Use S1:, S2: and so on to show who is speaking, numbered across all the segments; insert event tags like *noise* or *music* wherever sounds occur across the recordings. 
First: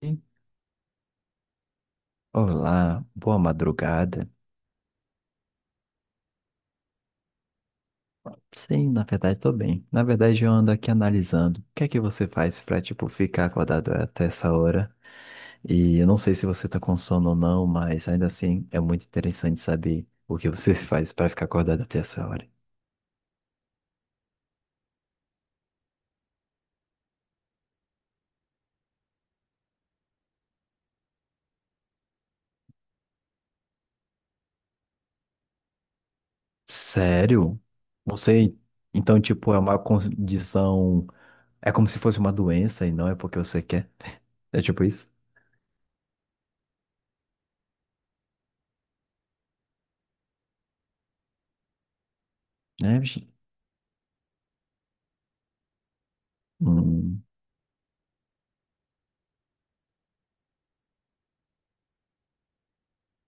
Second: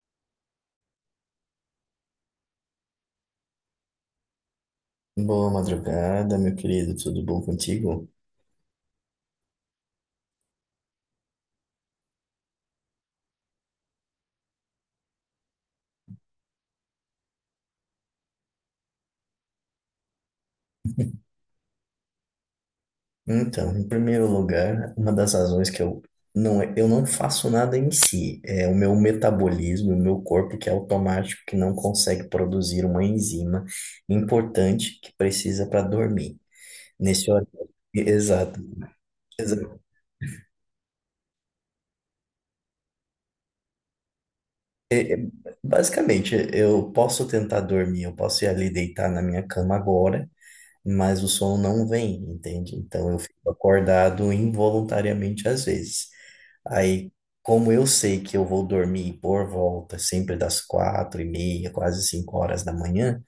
S1: Sim. Olá, boa madrugada.
S2: Boa madrugada, meu querido, tudo bom contigo?
S1: Sim, na verdade tô bem. Na verdade eu ando aqui analisando o que é que você faz pra, tipo, ficar acordado até essa hora. E eu não sei se você tá com sono ou não, mas ainda assim é muito interessante saber o que você *laughs* faz pra ficar acordado até essa hora.
S2: Então, em primeiro lugar, uma das razões que eu não faço nada em si, é o meu metabolismo, o meu corpo que é automático, que não consegue produzir uma enzima importante que precisa para dormir. Nesse horário.
S1: Sério? Você,
S2: Exato.
S1: então, tipo, é uma
S2: Exato.
S1: condição, é como se fosse uma doença e não é porque você quer. *laughs* É tipo isso?
S2: É, é. Basicamente, eu posso tentar dormir, eu posso ir ali deitar na minha cama agora, mas o som não vem, entende?
S1: É.
S2: Então eu
S1: Bicho?
S2: fico acordado involuntariamente às vezes. Aí,
S1: Hum,
S2: como eu sei que eu vou dormir por volta sempre das 4h30, quase 5 horas da manhã,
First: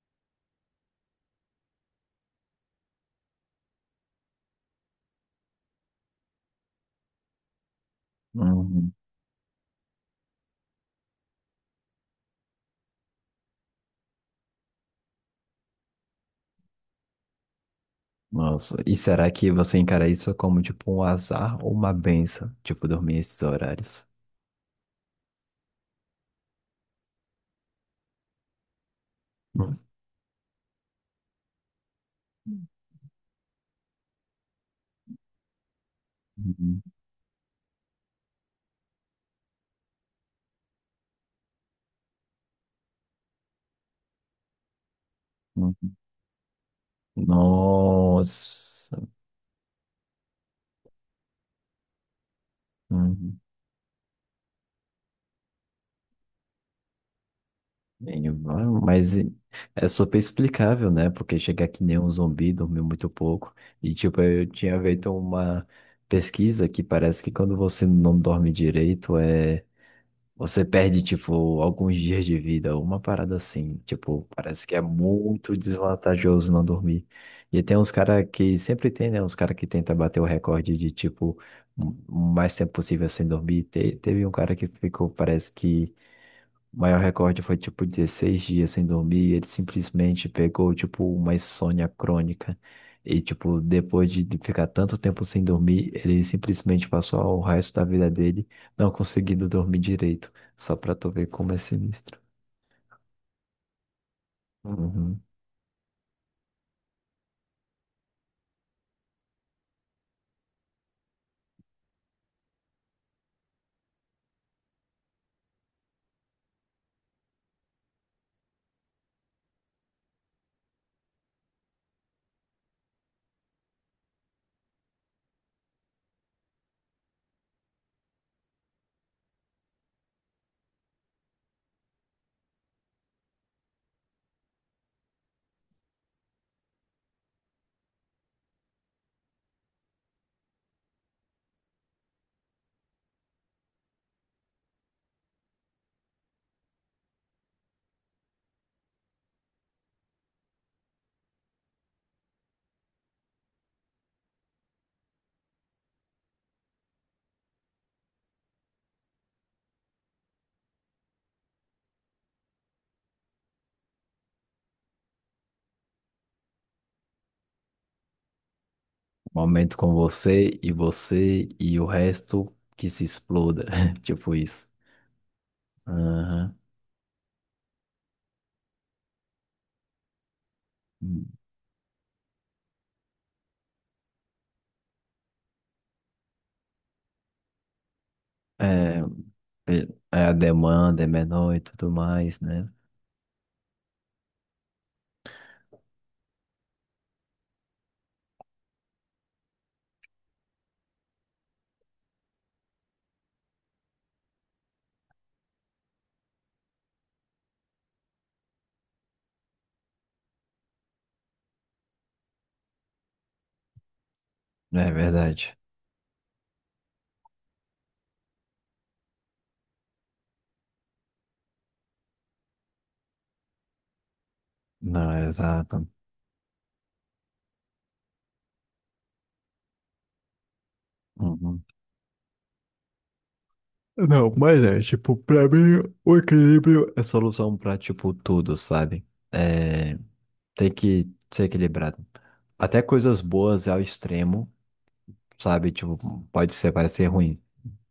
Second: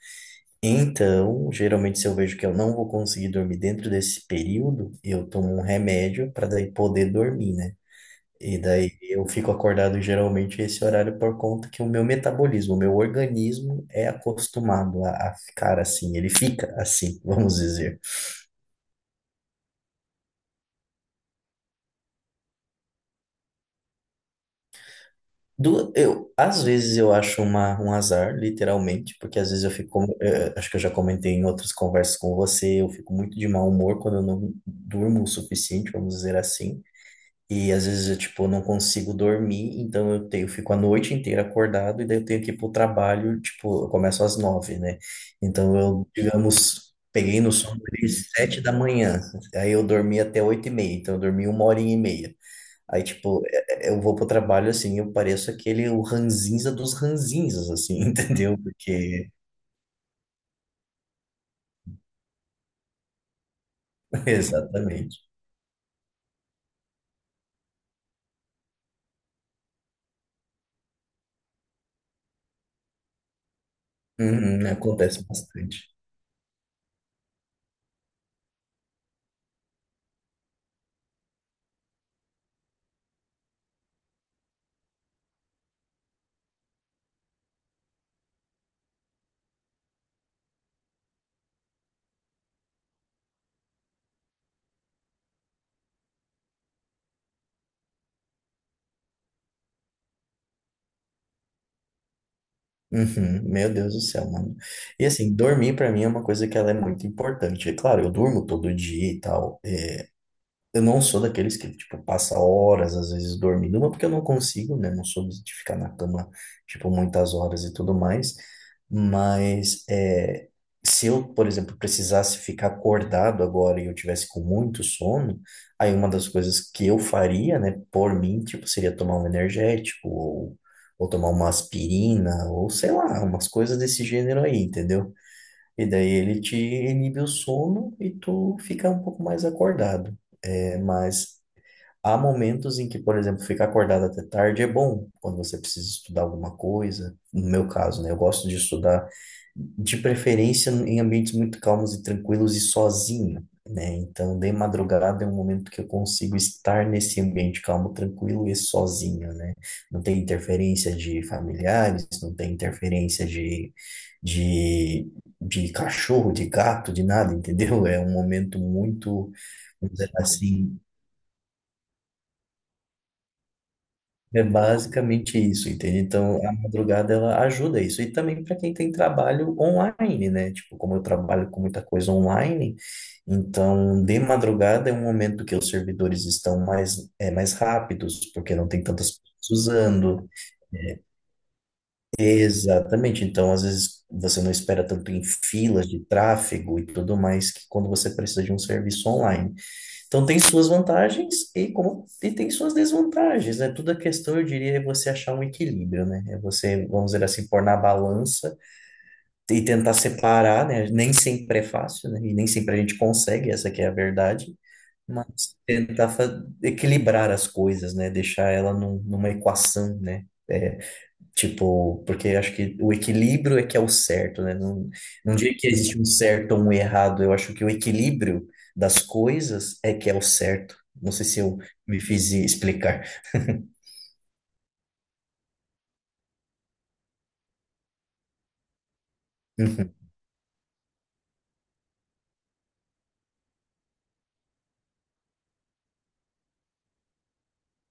S2: então geralmente se eu vejo que eu não vou conseguir dormir dentro desse período, eu tomo um remédio para daí poder dormir, né? E daí
S1: hum.
S2: eu fico acordado geralmente esse horário por conta que o meu metabolismo, o meu organismo é acostumado a ficar assim, ele fica assim, *laughs* vamos dizer.
S1: Nossa, e será que você encara isso como tipo um azar ou uma benção? Tipo, dormir esses horários?
S2: Às vezes eu acho uma, um azar, literalmente, porque às vezes eu fico, acho que eu já comentei em outras conversas com você, eu fico muito de mau humor quando eu não durmo o suficiente, vamos dizer
S1: Uhum,
S2: assim. E às vezes eu, tipo, não consigo dormir, então eu tenho, eu fico a noite inteira acordado e daí eu tenho que ir pro trabalho, tipo, eu começo às 9h, né? Então
S1: uhum.
S2: eu, digamos, peguei no sono de 7h da
S1: Nossa.
S2: manhã, aí eu dormi até 8h30, então eu dormi uma hora e meia. Aí,
S1: Uhum.
S2: tipo, eu vou pro trabalho assim, eu pareço aquele o ranzinza dos ranzinzas, assim,
S1: Bem,
S2: *laughs* entendeu?
S1: vai.
S2: Porque,
S1: É super explicável, né? Porque chegar que nem um zumbi, dormiu muito pouco. E tipo,
S2: *laughs*
S1: eu tinha feito
S2: exatamente.
S1: uma pesquisa que parece que quando você não dorme direito, é. Você perde, tipo, alguns dias de vida, uma parada assim. Tipo,
S2: Uhum,
S1: parece que é
S2: acontece
S1: muito
S2: bastante.
S1: desvantajoso não dormir. E tem uns caras que sempre tem, né? Uns caras que tenta bater o recorde de, tipo, um, o mais tempo possível sem dormir. Teve um cara que ficou, parece que. O maior recorde foi tipo 16 dias sem dormir. Ele simplesmente pegou tipo uma insônia crônica. E tipo, depois de ficar tanto tempo sem dormir, ele simplesmente passou o resto da vida dele não conseguindo dormir direito. Só pra tu ver como é sinistro.
S2: Uhum, meu Deus do céu, mano. E
S1: Uhum.
S2: assim, dormir pra mim é uma coisa que ela é muito importante. É claro, eu durmo todo dia e tal. Eu não sou daqueles que, tipo, passa horas, às vezes, dormindo, não porque eu não consigo, né? Não sou de ficar na cama, tipo, muitas horas e tudo mais. Mas, é, se eu, por exemplo, precisasse ficar acordado agora e eu tivesse com muito sono, aí uma das coisas que eu faria, né, por mim, tipo, seria tomar um energético ou tomar uma aspirina ou, sei lá, umas coisas desse gênero aí, entendeu? E daí ele te inibe o sono e tu fica um pouco mais acordado. É, mas há momentos em que, por exemplo, ficar acordado até tarde é bom, quando você precisa estudar alguma coisa. No meu caso, né? Eu gosto de estudar de preferência em ambientes muito calmos e tranquilos e sozinho, né? Então, de madrugada é um momento que eu consigo estar nesse ambiente calmo, tranquilo e sozinho, né? Não tem interferência de familiares, não tem interferência de, de cachorro, de gato, de nada, *laughs* entendeu? É um momento muito,
S1: Momento com
S2: vamos dizer
S1: você e
S2: assim.
S1: você e o resto que se exploda. *laughs* Tipo
S2: É
S1: isso.
S2: basicamente isso, entende? Então, a
S1: Aham.
S2: madrugada ela ajuda isso. E também para quem tem trabalho online, né? Tipo, como eu trabalho com muita coisa online, então de madrugada é um momento que os servidores estão mais, é, mais rápidos, porque não tem
S1: É,
S2: tantas pessoas
S1: é, é
S2: usando.
S1: a demanda é menor e tudo mais, né?
S2: Exatamente. Então, às vezes você não espera tanto em filas de tráfego e tudo mais que quando você precisa de um serviço online. Então tem suas vantagens e tem suas desvantagens, né? Tudo a questão, eu diria, é você achar um equilíbrio, né? É você, vamos dizer assim, pôr na balança e tentar separar, né? Nem sempre é fácil, né? E nem sempre a gente consegue, essa que é a verdade,
S1: É
S2: mas
S1: verdade.
S2: tentar equilibrar as coisas, né? Deixar ela numa equação, né? É, tipo, porque acho que o equilíbrio é que é o certo, né? Não,
S1: Não, é
S2: não diria que
S1: exato.
S2: existe um certo ou um errado, eu acho que o equilíbrio das coisas é que é o certo. Não sei se eu
S1: Uhum.
S2: me fiz explicar.
S1: Não, mas é, tipo, pra mim, o equilíbrio é solução pra, tipo, tudo, sabe?
S2: Uhum,
S1: É, tem que ser equilibrado. Até coisas boas ao extremo, sabe? Tipo, pode ser, parecer ruim,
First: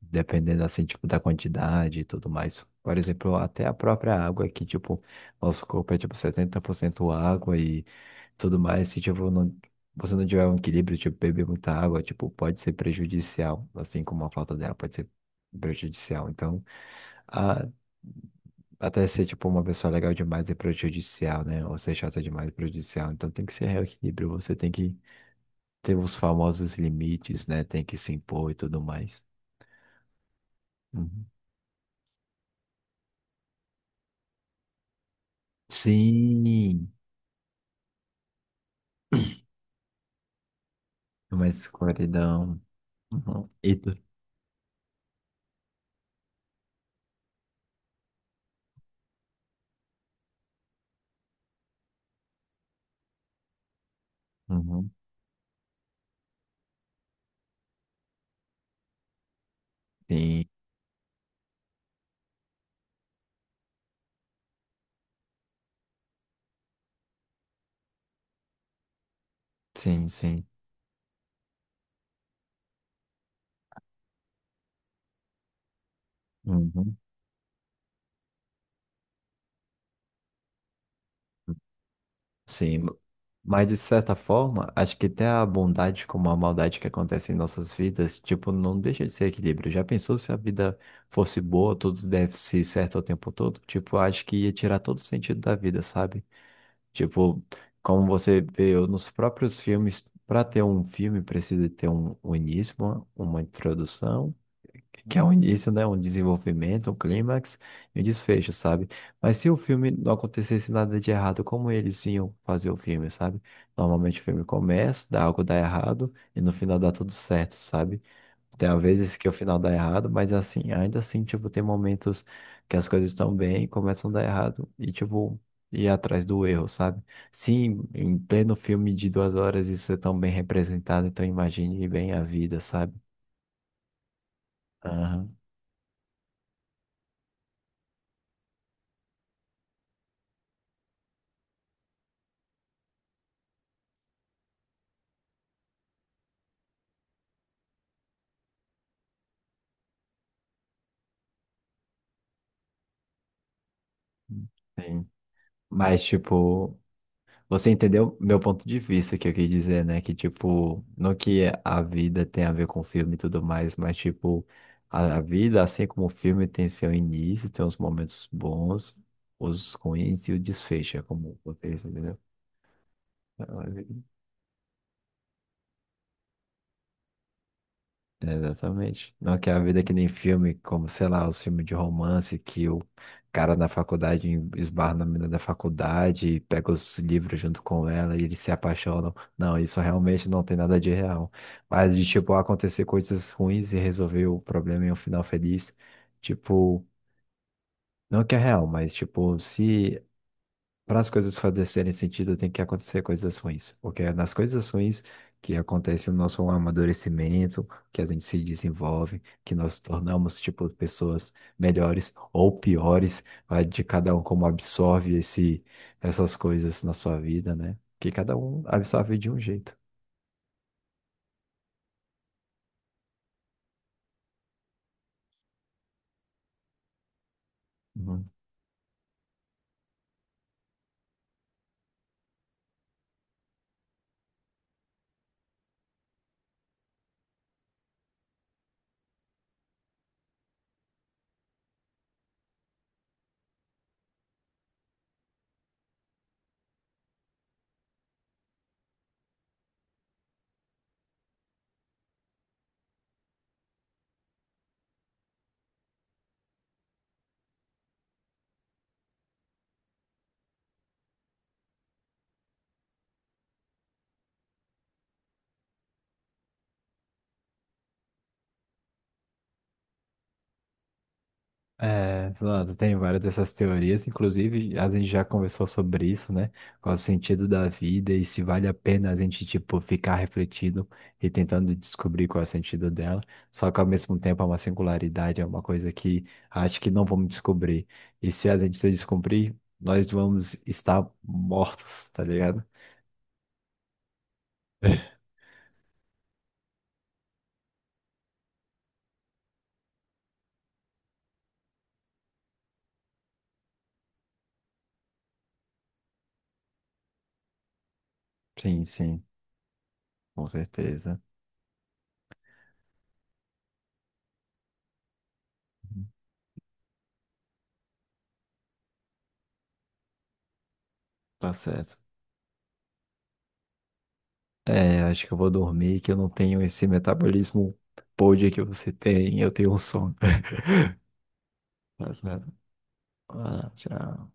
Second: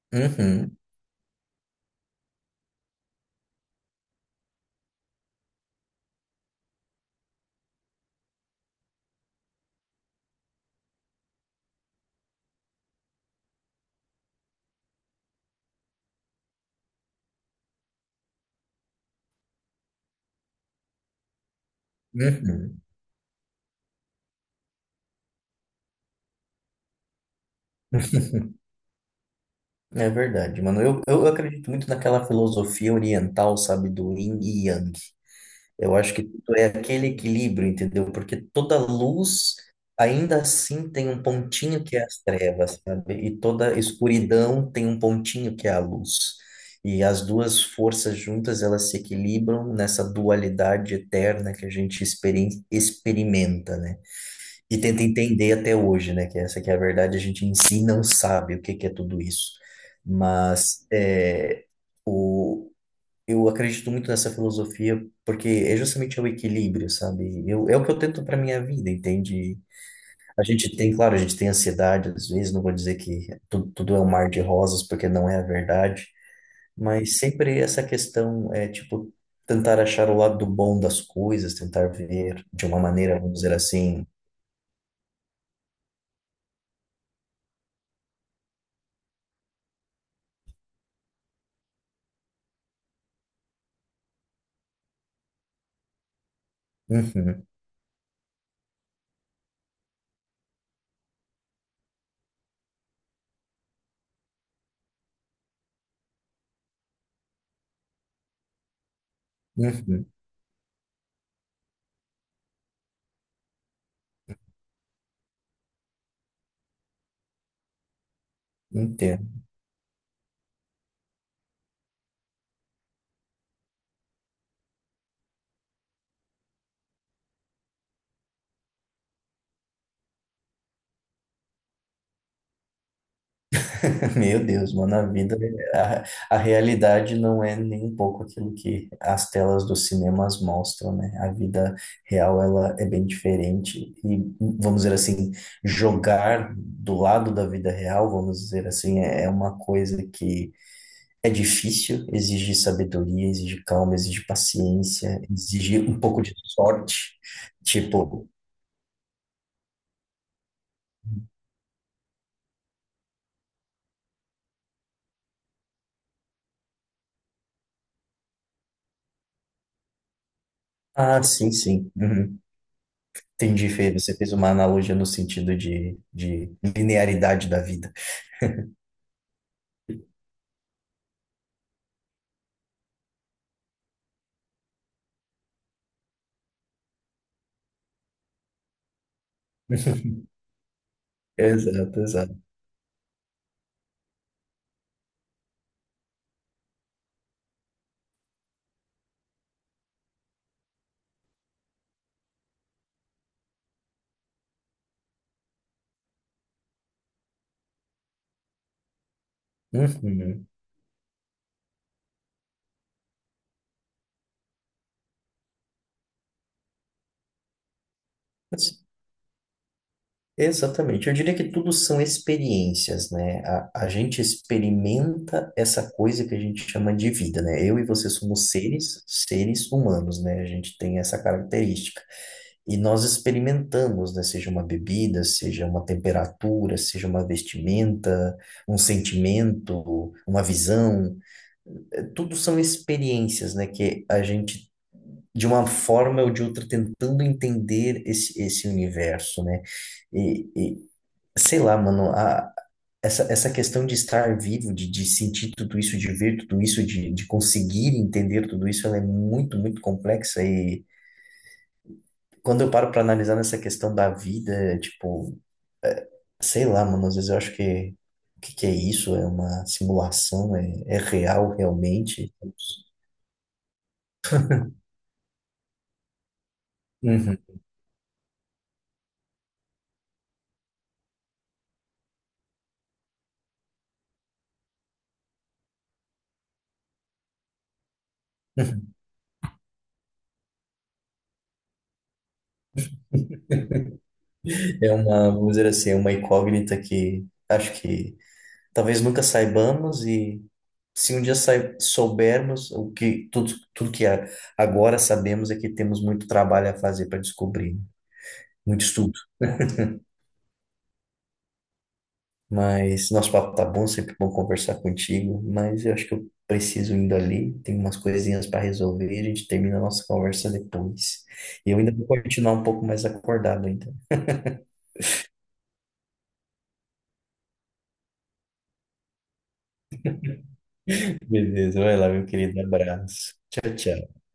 S1: dependendo,
S2: uhum,
S1: assim, tipo, da quantidade e tudo mais. Por exemplo, até a própria água que, tipo, nosso corpo é, tipo, 70% água e tudo mais. Se, tipo, não, você não tiver um equilíbrio, tipo, beber muita água, tipo, pode ser prejudicial, assim como a falta dela pode ser prejudicial. Então, a, até ser, tipo, uma pessoa legal demais é prejudicial, né? Ou ser chata demais é
S2: uhum.
S1: prejudicial. Então, tem que ser equilíbrio, você tem que ter os famosos limites, né? Tem que se impor e tudo mais.
S2: É verdade, mano. Eu,
S1: Uhum.
S2: eu acredito muito naquela filosofia oriental, sabe, do yin e yang. Eu acho que
S1: Sim,
S2: tudo é aquele equilíbrio, entendeu? Porque toda luz ainda assim tem um
S1: uma
S2: pontinho que é as
S1: escuridão.
S2: trevas, sabe? E
S1: Uhum. E
S2: toda
S1: tu-
S2: escuridão tem um pontinho que é a luz. E as duas forças juntas, elas se equilibram nessa dualidade eterna que a gente experimenta, né? E
S1: Uhum.
S2: tenta entender até hoje, né? Que essa que é a verdade, a gente em si não sabe o que que é tudo isso.
S1: Sim,
S2: Mas é, eu acredito muito nessa filosofia porque é justamente o equilíbrio, sabe? É o que eu tento para minha vida, entende?
S1: sim,
S2: A
S1: sim.
S2: gente tem, claro, a gente tem ansiedade às vezes, não vou dizer que tudo, tudo é um mar de rosas, porque não é a verdade,
S1: Uhum.
S2: mas sempre essa questão é, tipo, tentar achar o lado do bom das coisas, tentar ver de uma
S1: Sim.
S2: maneira, vamos dizer
S1: Mas de
S2: assim,
S1: certa forma, acho que até a bondade como a maldade que acontece em nossas vidas, tipo, não deixa de ser equilíbrio. Já pensou se a vida fosse boa, tudo deve ser certo o tempo todo? Tipo, acho que ia tirar todo o sentido da vida, sabe? Tipo,
S2: uhum,
S1: como você vê nos próprios filmes, para ter um filme precisa ter um, um início, uma introdução. Que é um início, né? Um desenvolvimento, um clímax e um desfecho, sabe? Mas se o filme
S2: uhum,
S1: não acontecesse nada de errado, como eles iam fazer o filme, sabe? Normalmente o filme começa, dá algo dá errado e no final dá tudo certo, sabe? Tem às vezes que
S2: entendo.
S1: o final dá errado, mas assim, ainda assim, tipo, tem momentos que as coisas estão bem e começam a dar errado e, tipo, ir atrás do erro, sabe? Sim, em pleno filme de 2 horas isso é tão bem representado, então imagine bem a vida, sabe?
S2: *laughs* Meu Deus, mano, a
S1: Aham.
S2: vida, a realidade não é nem um pouco aquilo que as telas dos cinemas mostram, né? A vida real, ela é bem diferente e, vamos dizer assim, jogar do lado da vida real, vamos dizer assim, é uma coisa que é difícil, exige sabedoria, exige calma, exige
S1: Sim.
S2: paciência, exige um
S1: Mas,
S2: pouco de
S1: tipo,
S2: sorte,
S1: você entendeu
S2: tipo,
S1: meu ponto de vista que eu quis dizer, né? Que, tipo, não que a vida tem a ver com filme e tudo mais, mas, tipo, a vida, assim como o filme, tem seu início, tem os momentos bons, os ruins e o desfecho, é
S2: ah,
S1: como
S2: sim,
S1: você
S2: sim,
S1: entendeu?
S2: uhum. Entendi, Fê. Você fez uma analogia no sentido de linearidade da vida.
S1: É, exatamente. Não que a vida é que nem filme, como, sei lá, os filmes de romance que o cara na faculdade esbarra na menina da faculdade, e pega os livros junto com ela e eles se apaixonam. Não, isso
S2: *laughs*
S1: realmente não tem nada de real. Mas
S2: Exato,
S1: de, tipo,
S2: exato.
S1: acontecer coisas ruins e resolver o problema em um final feliz, tipo, não que é real, mas, tipo, se para as coisas fazerem sentido, tem que acontecer coisas ruins, porque é nas coisas ruins que acontece o nosso amadurecimento, que a gente se desenvolve, que nós tornamos,
S2: Uhum.
S1: tipo, pessoas melhores ou piores, vai de cada um como absorve esse, essas coisas na sua vida, né? Que cada um absorve de um jeito.
S2: Exatamente. Eu diria que tudo são experiências, né? A gente experimenta essa coisa que a gente chama de vida, né? Eu e você
S1: Né?
S2: somos seres, seres humanos, né? A gente tem essa característica. E nós experimentamos, né? Seja uma bebida, seja uma temperatura, seja uma vestimenta, um sentimento, uma visão. Tudo são experiências, né? Que a gente, de uma forma ou de outra, tentando entender esse universo, né? E, e- Sei lá, mano, a, essa questão de estar vivo, de sentir tudo isso, de ver tudo isso, de conseguir entender tudo isso, ela é muito, muito complexa. E quando eu paro para analisar nessa questão da vida, tipo, é, sei lá, mano, às vezes eu acho que o que, que é isso? É uma simulação? É real
S1: É,
S2: realmente?
S1: Fernando, tem várias dessas teorias, inclusive a gente já conversou sobre isso, né? Qual o
S2: Uhum.
S1: sentido da vida e se vale a pena a gente, tipo, ficar refletindo e tentando descobrir qual é o sentido dela. Só que ao mesmo tempo é uma singularidade, é uma coisa que acho que não vamos descobrir. E se a gente se
S2: *laughs*
S1: descobrir, nós vamos estar mortos, tá ligado?
S2: É
S1: *laughs*
S2: uma, vamos dizer assim, é uma incógnita que acho que talvez nunca saibamos e. Se um dia soubermos o que tudo, tudo que agora sabemos é que temos muito trabalho a fazer para descobrir, né? Muito
S1: Sim,
S2: estudo.
S1: sim, com certeza.
S2: Mas nosso papo tá bom, sempre bom conversar contigo, mas eu acho que eu preciso indo ali, tem umas coisinhas para resolver, a gente termina a nossa conversa depois.
S1: Tá
S2: E eu ainda
S1: certo.
S2: vou continuar um pouco mais acordado ainda.
S1: É, acho que eu vou dormir, que eu não tenho esse metabolismo pôde que você tem, eu tenho um sono. *laughs*
S2: Beleza, vai lá,
S1: Mas,
S2: meu
S1: né,
S2: querido, abraço.
S1: ah,
S2: Tchau, tchau.
S1: tchau.